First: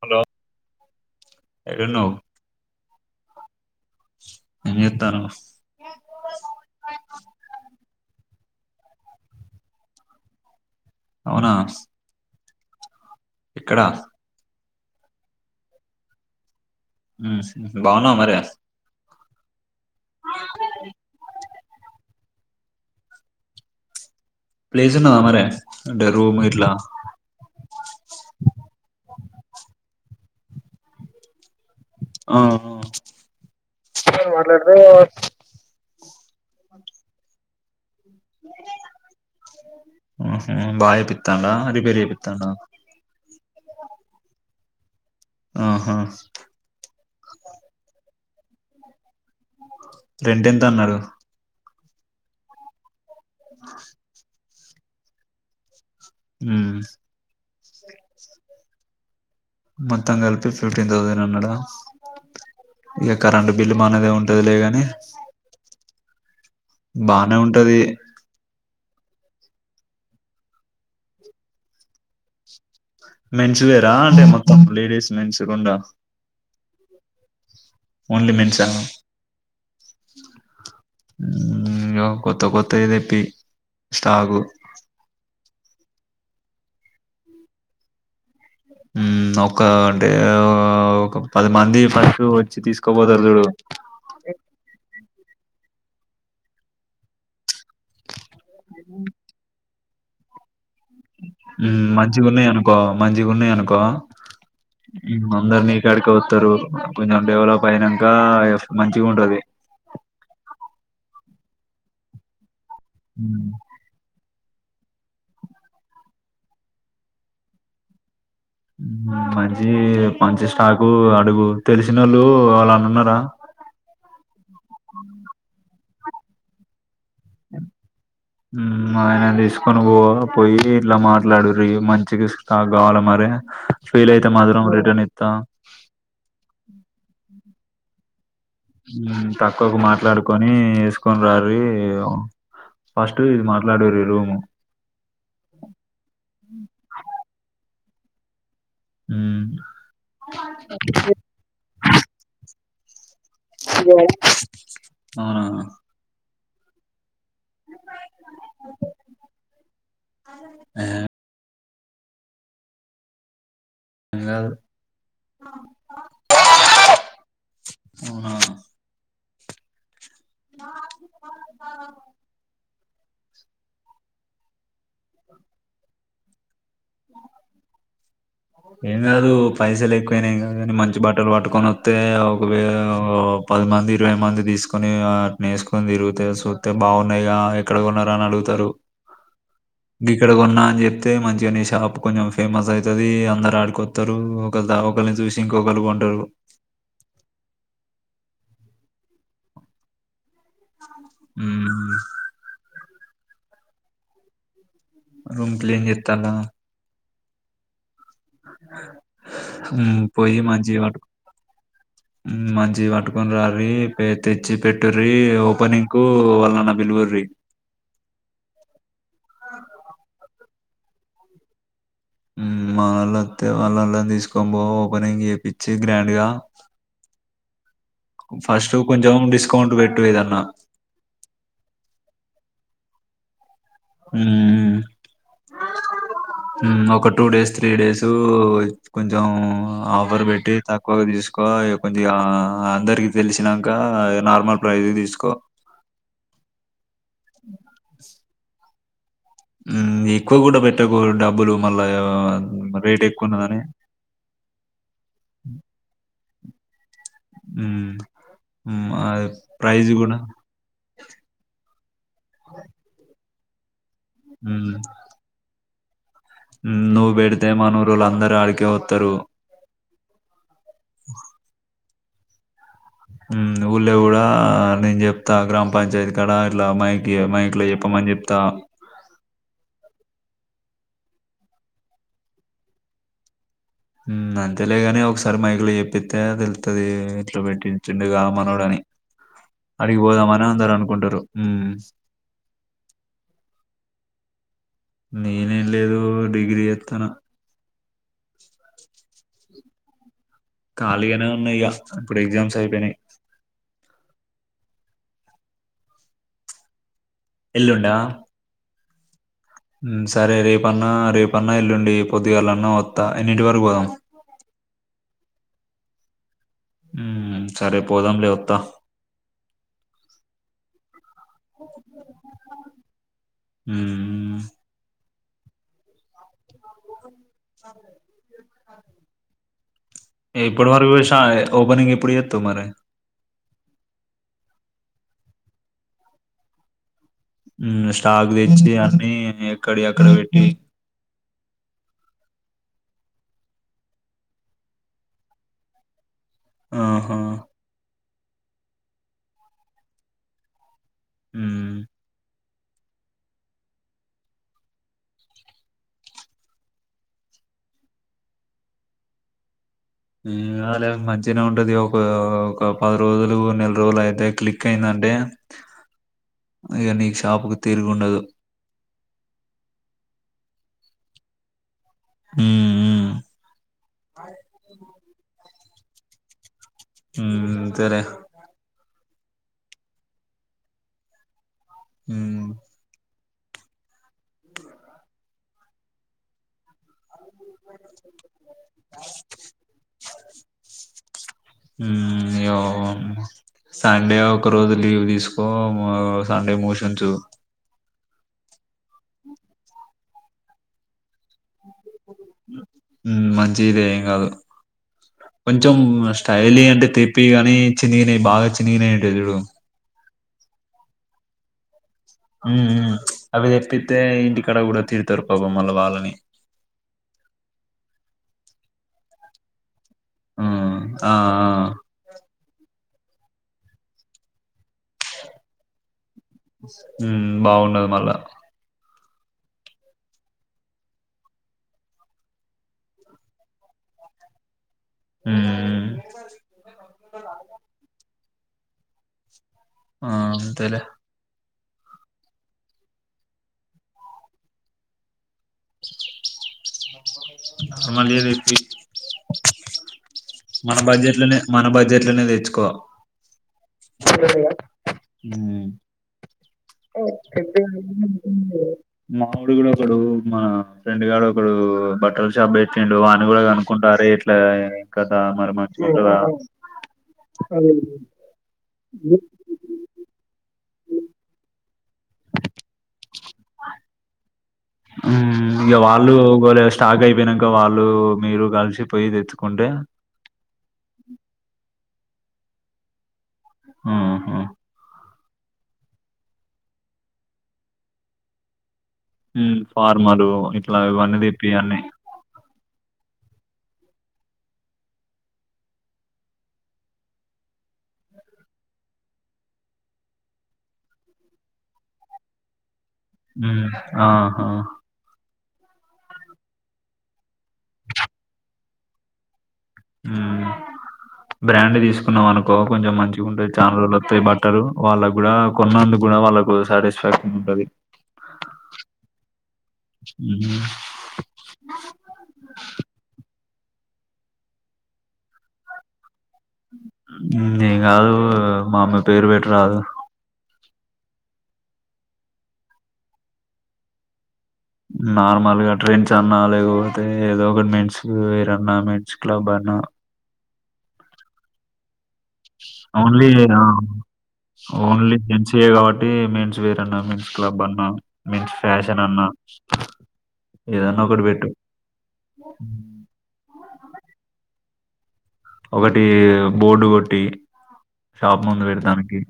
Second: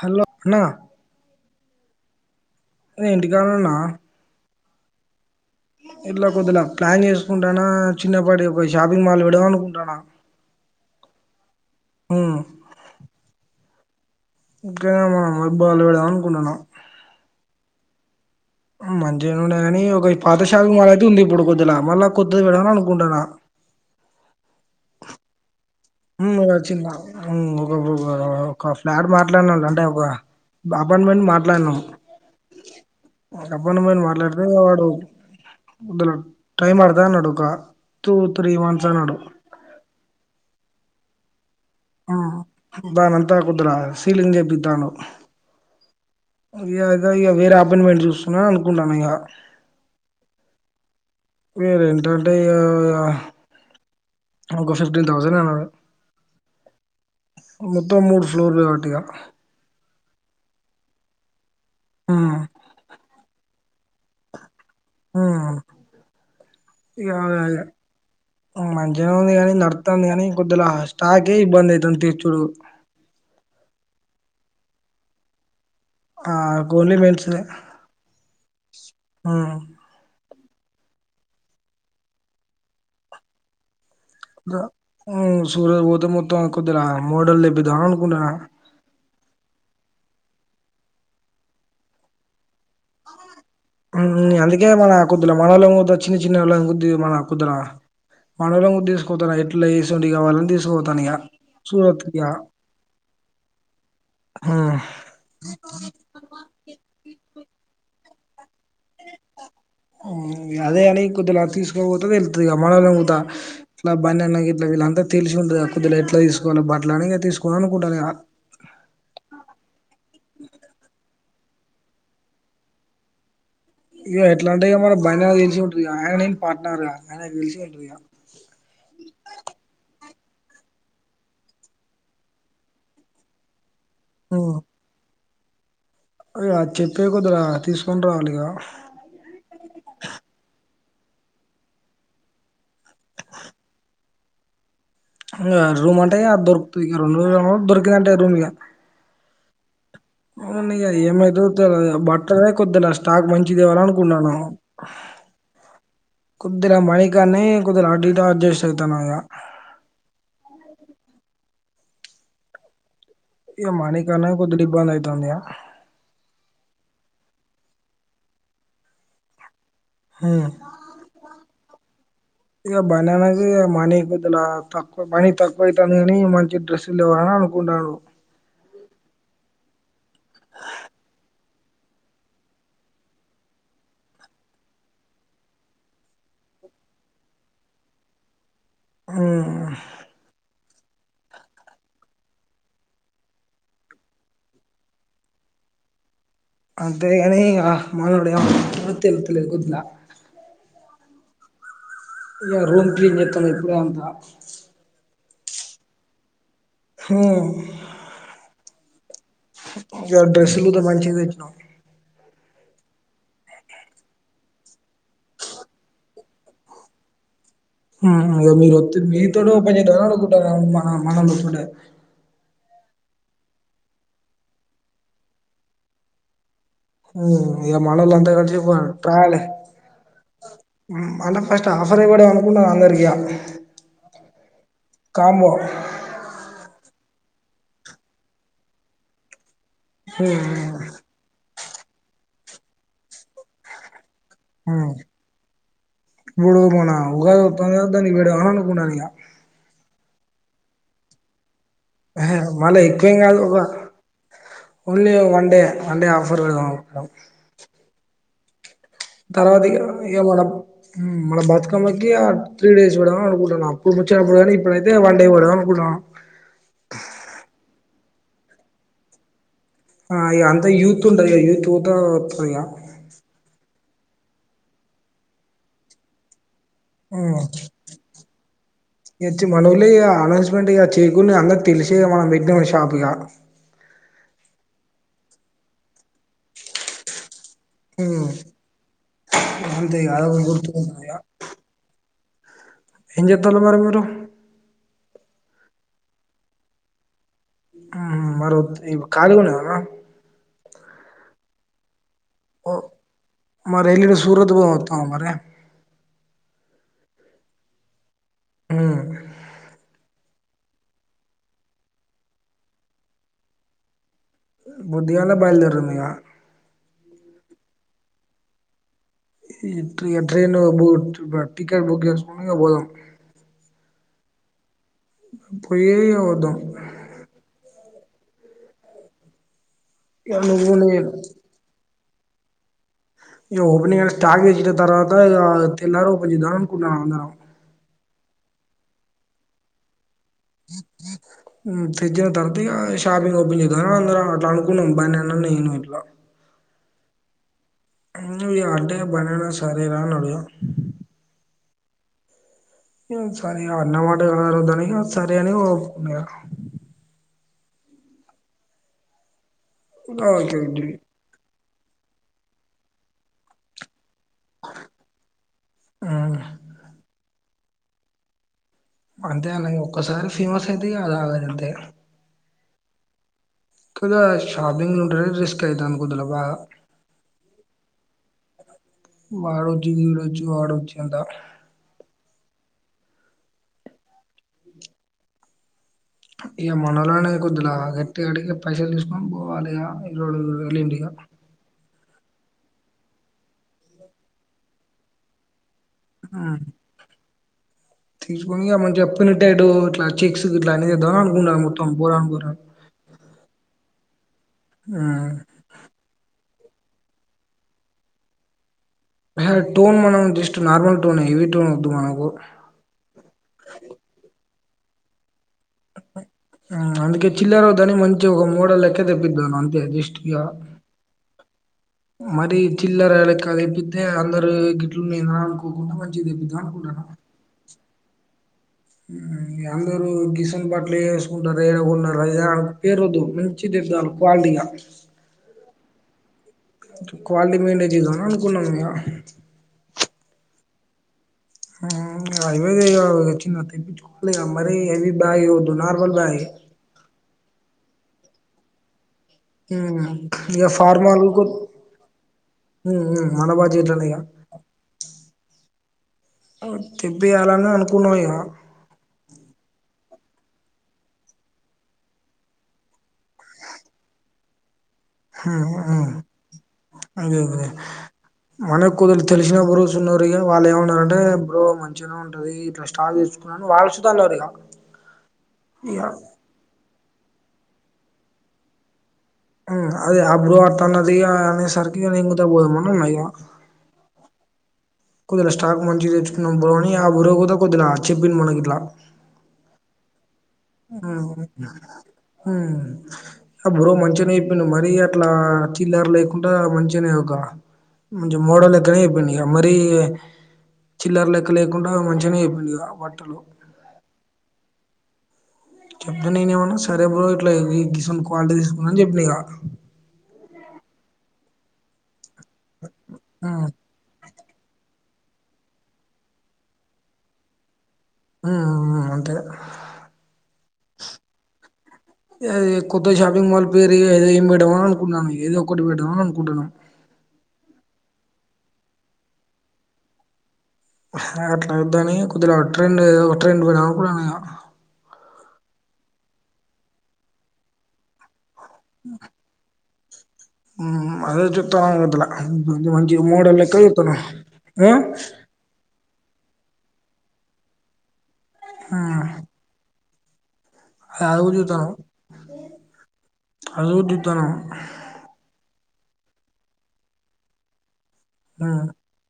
Hello న్న ఏడున్నావ్ నేను ఇంటికాడున్నా ఏం చేత్తానవ్. ఇంట్ల కొద్దిలా ప్లాన్ చేసుకుంటానా చిన్నప్పటి ఒక షాపింగ్ మాల్ కి పెడదాం అనుకుంటానా అవునా ఉ ఎక్కడ ఇంకాడ మనం ఎబ్బాల్లొ పెడదాం అనుకుంటనా. స్ బావున్నావ మరి ఉ మం ద్యలొనె కానీ ఒక ఇ పాత షాపింగ్ మాల్ అయితే ఉంది. ఇప్పుడు కొద్దిలా మళ్ళా కొత్ ది పెడదాం అనుకుంటన్నా ప్లేస్ ఉన్నదా మరే అంటే మ్మ్ రూమ్ ఒక ఇట్లా చిన్న ఉ ఒక ఫ్లాట్ మాట్లాడిన్నాం అంటే ఒక అపార్ట్మెంట్ మాట్లాడినాం. ఆ, ఆ, అపార్ట్మెంట్ మాట్లాడితే వాడు వద్ టైమ్ పడత అన్నాడు ఒక టూ త్రీ మంత్స్ అన్నడు. తందా రిపేర్ జెపిత్తాండ [unintelligible] సీలింగ్ చేపిత్తాండు ఆహా అ అద వేరే అపేన్మెంట్ చూ నా అనుకున్నం ఇగా రెంటెంతా అన్నారు మీ రెంటంటే ఇగా ఆ ఒక ఫిఫ్టీన్ థౌజండ్ అన్నాడు ఉమ్, మొత్తం మూడు ఫ్లోర్ కావట్టిగా మొత్తం కలిపి ఫిఫ్ టీన్ థౌసండ్ అన్నాడా హ్మ్ ఇగా కరెంటు బిల్ మనదే ఉంటంది లే గా హ్మ్ బానే ఉంటది ఏముంది గాని నడుత్తాంది గాని కొద్దుల స్టాకే ఇబ్బంది అయితాంది తీర్చూడు మెన్సు వేరా అంటే మొత్తం లేడీస్ మెన్సు రెండా ఆ గోలీ మెన్స్ వే ఓన్లీ మేన్స్ ఆ హ్మ్ కొత్త కొత్తవి తెప్పి స్టాకు ద హ్మ్ సూరత్ పోతే మొత్తం కొద్దిలా మోడల్ తెప్పిద్దాం అనుకుంటున్నా హ్మ్ ఒక అంటే ఒక పది మంది ఫస్ట్ వచ్చి తీసుకోపోతారు చూడు హ్మ్ అందుకే మన కుద్దుల మనలో చిన్న చిన్నలోని గుద్ది మన కుద్తుల మనలో తీసుకోతారా ఎట్లా చేసి [unintelligible] కావాలని తీసుకోవు హ్మ్ మంచిగా ఉన్నాయి అనుకో మంచిగా ఉన్నాయి అనుకో హ్మ్. హ్మ్ అందరు నీ కాడికి వస్తారు కొంచెం డెవలప్ అయిన గాయఫ్ హ్మ్ అదే అని కొద్దిలా తీసుకాపోతే తెలుస్తది మావోల్లుగుతా హ్మ్. ఇట్లా బన్నీ అన్న గిట్ల ఇట్లా వీళ్ళంత తెలిసి ఉండదు ఆ కుద్దిగా ఎట్లా తీసుకోవాల బట్ల అని తీసుకోవాల కొనుకుంటరిగా హ్మ్ మంచి మంచి స్టాకు అడుగు తెలిసినోళ్లు ఎవల్లన్న ఉన్నారా ఈగ అయన నేను పార్టనర్ గా ఆయనకు తెలిసి ఉంటది ఇక హ్మ్ ఆయన తీసుకొని పో పోయి ఇట్లా మాట్లాడురి మంచిగ స్టాక్ గావలి మరి ఫెయిల్ అయితే మాత్రం రిటర్న్ ఇస్తాం అదిగా చేప్పవుకదరా తీసుకొని రావాలి గా ఊ తక్కువకు మాట్లాడుకొని కోని రారి ఫస్ట్ ఇది మాట్లాడురి ఈ రూము రూమ్ అంటే దొరుకుతది రెండో రూము దోర్ గంటే రూమియా ఊ నీ అయ్యా ఏమి దొరికితే బర్త్డే కుద్ నష్ట స్టాక్ మంచిదేవాల అనుకున్నాను. అవునా కుద్దిగా మై ఇగ్గనే కొద్దిగ అటు ఇటు అడ్జస్ట్వుతున్నా ఇంగ ఇగ మణి ఏం కన్న కాదు కొద్దిగా ఇబ్బంది అయితుందియా అవునా అవును ఇ బననజ మనీగదల తక్కువ పని తక్కువ అయితందిగా నీ మంచి డ్రెస్ లేవు ఆడ అనుకుంటరు ఏం కాదు పైసలు ఎక్కువైనాయి కా కానీ మంచి బట్టలు పట్టుకొని వస్తే ఒకవే పదిమంది ఇరవై మంది తీసుకొని అటిని వేసుకుని తిరుగీతే చూస్తే బాగున్నాయి రా ఎక్కడ కొన్నవు అని అడుగుతారు. ఆ గిక్కడ కొన్నా అని చెప్తే మంచిగానే షాప్ కొంచెం ఫేమస్ అయితది అందరు ఆడికొస్తారు ఒకలి ఒకరిని చూసి ఇంకొకరు కొంటారు అంతేగాని ఇగ మనోడు ఏమంటాడో తెలుత్తలేదు కొద్దిలా ఊ ఈయల రూమ్ క్లీన్ చెస్తాంది ఇప్పుడే అంత రూమ్ క్లీన్ చేత్తందా హూ ఆ ఇవల డ్రెస్సులు అంత మంచివి తెచ్చినవు ఊ మంచిగా పట్టుకుని రార్రి పే తెచ్చి పెట్టుర్రి ఓపెనింగ్ కు వాళ్లన పిలువర్రి ఆహా ఇగో మీరు వస్తె మీ తోనే ఓపెన్ చేస్తారా అడుగు ఆ ఆ మన మనోళ్ళతోటే మావాలొస్తే వాళ్ళల్లని తీసుకొని పోయి ఓపెనింగ్ చేపించి గ్రాండ్ గా మ్మ్ ఇగ మల్లాలంతా కలిసి పోవాలే కొంచెం ట్రావెలే డిస్కౌంట్ పెట్టు ఏదన్నా. మల్ల ఫస్ట్ ఆఫర్ ఇవ్వడం అనుకున్న అందరికి ఇగ అ మ్మ్ మ్మ్ మ్మ్ మ్మ్ ఒకట్ టూ డేస్ త్రీ డేసు కొంచెం ఆఫర్ హ్మ్ పెట్టి తక్కువగా తీసుకో ఎ కొద్దిగా అందరికి తెలిసినాక మ్మ్ మూడు మన ఉగాదోతంది గా దానికి పెడదాం అనుకున్నాను ఇగ మ్మ్ ఎక్కువ కూడా పెట్టకు డబ్బులు మళ్ళా ఎ హ మల్ల రేట్ ఎక్కువేం కాదు ఒక ఎక్కువున్నదని. ఓన్లీ వన్ డే అంటే హఫ్ ఆఫర్ పెడదాం అనుకు హ్మ్ హ్మ్. అది తర్వాతి ఇగ ప్రైస్ కూడా ఇగ మన మన బతుకమ్మకి ఆ త్రీ డేస్ పెడదాం అనుకు టున్నాం కూర్చునప్పుడు కానీ ఇప్పుడైతే వన్డే పెడదాం ప్పుడ నువ్ బేడితే మనూరోళ్లందరూ ఆడికేవత్తరు ఆ ఇగ అంత యూత్ ఉంటదిగా యూత్ తా త్రేయా మ్మ్ మన ఊళ్లో గూడా నేన్ చెప్తా గ్రామ పంచాయతికాడ ల మైక్ ఇయ్యే మైక్ లో చెప్పమని చెప్ తా ఎచ్చి మన ఊళ్లో ఇగ అనౌన్స్మెంట్ ఇగ చేయకున్నా అందరికి తెలిసే మనం పెట్టినామని షాప్ ఇగ హ్మ్ అంతేలేగాని ఒకసారి మైకులో చెప్పిత్తే తెలుతది ఇట్లా పెట్ట్ ఇన్ చిండుగా హ్మ్ మనోడని అంతే ఇగ అదొక ఆడికిపోదామని గుర్తు అందరు ఉంటది ఇగ అనుకుంటరు మ్మ్ మ్మ్ ఏం చెత్తాల్ల మరి మీరు నేనేం లేదు డిగ్రీ చేత్తున్నా హ్మ్ మరో త్రీవ ఖాళీగ ఉన్నావ్ నువ్ ఖాళీగానే ఉన్నా ఇగ ఇప్పుడు ఎగ్జామ్స్ ఓ అయిపోయినాయి. మరి ఎల్లుండి సూరత్ పోదాం వత్తావా మరి ఎల్లుండా ఆమ్ సరే రేపన్నా రేపన్నా ఎల్లుండి పొద్దుగాళ్లన్నా వత్తా ఎన్నింటి వరకు పోదాం బుద్ధిగాల బయల్దేరదాం ఇగ మ్మ్ సరే పోదాం లే వస్తా ట్రైన్ బూట్ టికెట్ బుక్ చేసుకొని ఈగ పోంధం హ్మ్. పోయే వదం [unintelligible] ఇగ ఇప్పుడు నువ్వు మారి నే విషా ఓపనింగ్ [unintelligible] మారే ఓపెంగ్ స్టార్ట్ చేసిన తర్వాత తెల్లారి ఓపెనింగ్ చేదాం అనుకునం అందరం స్టాక్ తెచ్చి అన్ని ఎక్కడియి ఎక్కడ పెట్ ఫ్రిజ [unintelligible] ఇగ షాపింగ్ ఓపెన్ చేదం అందరం అట్లా అనుకున్నాం బన్నీ అన్న నేను ఇట్లా ఆహా ఇగ అంటే బన్నీ అన్న సరే రా అనాడు హ సరే ఇగ అన్నమాట ఎవరు దానికి సరే అని ఒప్పుకున్నారు ఇగ ఓకే అలా ఇద్దరివి మంచిగానే [unintelligible] ది ఒక ఒక పది రోజులు నెల రోజులు అయితే క్లిక్ అయిందంటే మ్మ్ ఇక నీ షాప్ తిరిగుండదు అంతే అలాగే ఒక్కసారి ఫేమస్ అయితే ఇగ [unintelligible] మ్మ్ మ్మ్ [unintelligible] షాపింగ్ [unintelligible] రిస్క్ అయిత అనుకుంటున్న బాగా మ్మ్ సరే వాడోజు వీడోచ్చు వాడోచ్చి అంతా మ్మ్ ఇగ మనోలనే ద్దులా గట్టి అడిగా పైసలు తీసుకొని పోవాలి ఇగా వెలింటిగా [unintelligible] సండే ఒక రోజు లీవ్ తీసుకో సండే మోషన్స్ తీసుకుని [unintelligible] చెప్పినట్టేటు ఇట్లా పిక్స్ గిట్ల అని చేదమ [unintelligible] మత్తం బరను బర హ్మ్. మంచిదే ఏం కాదు కొంచెం స్టైల్ పెళ్లి అంటే తెప్పిగాని చినినయి బాగా చినిన ఆ హే టోన్ మనం జస్ట్ నార్మల్ టోన్ నే హెవి టోన్ వద్దు మనకు ఉమ్మ్ హూ అవి చెప్పితే ఇంటి క్కడ కూడా తిడుతారు పాపం మళ్ళ వాళ్ళని హూ అందుకే చిలరు వొద్దని మంచి ఒక మోడ లక్క తెప్పిదాం అంతే అ హూ ఆ ఆ మరి చిల్లర లెక్క దెప్పితే అందరు గిట్లు నేనా అనుకోకుండా మ హూమ్ బాగుండదు మళ్ళా హుమ్ అందరుూ గిసన్ బట్లు ఏ వేసుకుంటారూ ఏడా కొన్నారు ఆది ఇది అని పేరు వద్దు మంచి తెద్దాలే క్వాలిటీగా హూ హు క్వాలిటీ మెయింటైన్ చేద్దాం మా ఆన్ కున్నాం గా ఆ అంతలే హా అయిపోతే ఇంగ వచ్చిన తెప్పించుకోవాలి గా మరి అవి బాయి వద్దూ నార్మల్ బాయి ఏ ఆ హా మా లేదు ఇట్టి ఇగ మన బడ్జెట్ ఫార్మల్ లనే మన బడ్జెట్ లనే తెచ్చుకో మన బడ్జెట్లనే ఇగ హూ తెప్పియాలని అనుకున్నాం ఇగ మా వోడు కూడా ఒకడు మా ఫ్రెండ్ గాడు ఒకడు బట్టలు షాప్ పెట్టిండు వాని కూడా కనుకుంటారే ఇట్లా కదా హు మరి మంచిగా హుమ్ ఉంటదా అదే అదే మన కుదరు తెలిసిన బ్రో సున్నరు కానీ వాళ్ళు ఏమన్నారంటే బ్రో మం చి గానే ఉంటది ఇట్ స్టాల్ తీసుకున్నాను వాళ్ళు సుత లేరు ఇగా హుమ్ ఇగ వాళ్ళు ఒకవేళ స్టాక్ అయి వినక వాళ్ళు మీరు కలిసి పోయి తెచ్ హుమ్ అదే అప్పుడు అట్టన్నదిగా అనే సార్ ంగ గూత పోదామని ఉన్నాయ హూ హు కుదర స్టాక్ మంచిగా తెచ్చుకున్నాం బ్రో అని ఆ బ్రో గుత కొద్దున చెప్పింన్ మనకి ఇట్లా మ్మ్ ఫార్మరు హుమ్మ్ హు ఆ బ్రో మంచిగానే చెప్పిండు మరి అట్లా చిల్లర లేకుండా మంచిగానే ఒక మంచి మోడో లెక్కనే చెప్పిండు మరీ చిల్లర లెక్క లేకుండా మంచిగా నే చెప్పిండు ఇక బట్టలు మ్మ్ ఆహా చెప్తానేనేవున్న సరే బ్రో ఇట్లా గీసున్ క్వాలిటీ తీసుకుందాం అని చెప్పిన ఇక హుమ్ బ్రాండ్ తీసుకున్నాం అను కో కొంచెం మంచిగా ఉంటాయి చానా రోజులు వత్తాయి బట్టలు వాళ్ళ కూడా కొన్నందు కూడా వాళ్ళకు సాటిస్ఫాక్షన్ ఉంటది ఉమ్ ఉమ్ అంతే హ్మ్. వేరే [unintelligible] ఏం పెట్టవా అనుకున్నాను ఏదో ఒకటి పెట్టవా నీన్ గాదు మా అమ్మ పేరు పెట రాదు అట్లద్దని కొద్దిల ట్రెండ్ ఏదో ట్రెండ్ పెడదాం అనుకోని పోయిన నార్మల్ గా ట్రైన్స్ అన్నా లేకపోతే ఏదో ఒకటి మెన్స్ వేర్ అన్న న్న మెన్స్ క్లబ్ అన్న ఉ ఉ అదే చెప్తన్న గటల ఓన్లీ ఆ ఆ ఓన్లీ జేన్స్ వే కాబట్టి మెన్ జ్వేరన్న మేన్స్ క్లబ్ అన్నా మేన్స్ ఫ్యాషన్ ఉమ్ అన్నా ఏదన్నా ఒకటి అది పెట్టు. అగుటి తిత్తన్నం హ్మ్. అదిగూడ తిత్తన్నం ఒకటి బోర్డు కొట్టి షాప్ ముందు ఉమ్ పెడతానికి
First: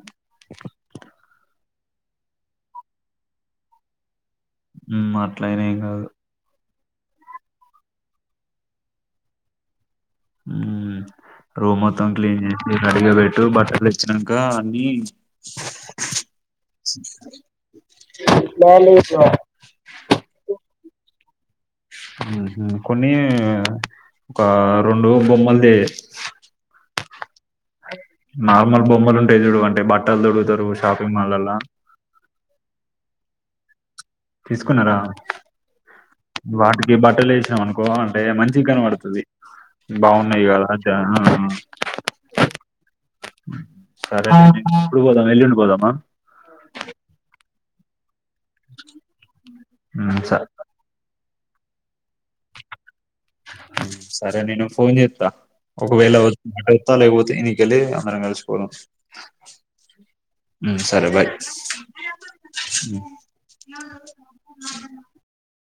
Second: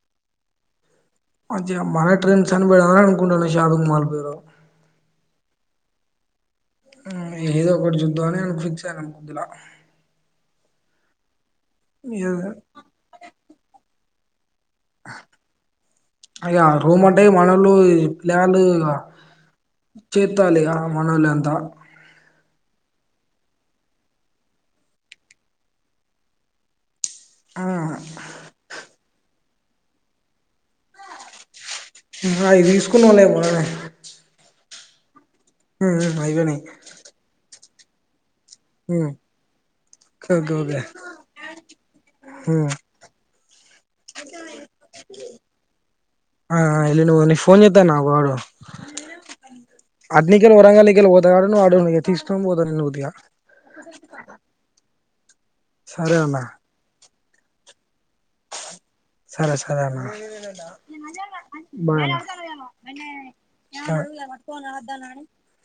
మంచిగ మన ట్రెండ్స్ అని పెడదాం అనుకుంటన్న షాపింగ్ మాల్ పేరు ఉమ్ అట్లాయిన ఏం కాదు ఊ ఏదో ఒకటి చూద్దాం అని ఫిక్స్ అయినం కొద్దులా ఊ రూమ్ మొత్తం క్లీన్ ఏదో చేసి రడిగా పెట్టు బట్టలు తెచ్చి వచ్చినంక ఇగా రూమ్ అంటే మనోళ్లు ఈ పిలగాల్లు ఇగా చేత్తాళ్ళు ఇగా మనోలంత ఉహు కొన్ని ఒక రెండు బొమ్మలు దే ఆ నార్మల్ బొమ్మల్ ఉ పెళ్లుడు అంటే బట్టలు తొడుగుతరు షాపింగ్ మల్లాల అవి తీసుకున్నవులే మొన్ననే తీసుకున్నారా వాటికి బట్టలేసినవను కోన్ అంటే మంచి ఉమ్ గనపడుతది బాగున్నాయి ఓకే కదా ఓకే హ హ ఉమ్ సరే ఎప్పుడు పోదాం ఎల్లుండి పోదామా పోన్ చెతాన్నా ఆగు వాడు హ్మ్ సరే అడ్నికలు వరంగల్ మీదికెళ్ళి పోత ఉదయ్ గాడు వాడు ఇగ తీసుకని పోదా ఉదయ సరే నేను ఫోన్ చేత్త ఒకవేళ సరే ఉ అన్న ఎవరితో వెల్తరు లెక పొతె ఇనికలే వరంగల్ స్కూల్ సరే సరే అన్న ఊ సరే బాయ్ బాయ్ అన్న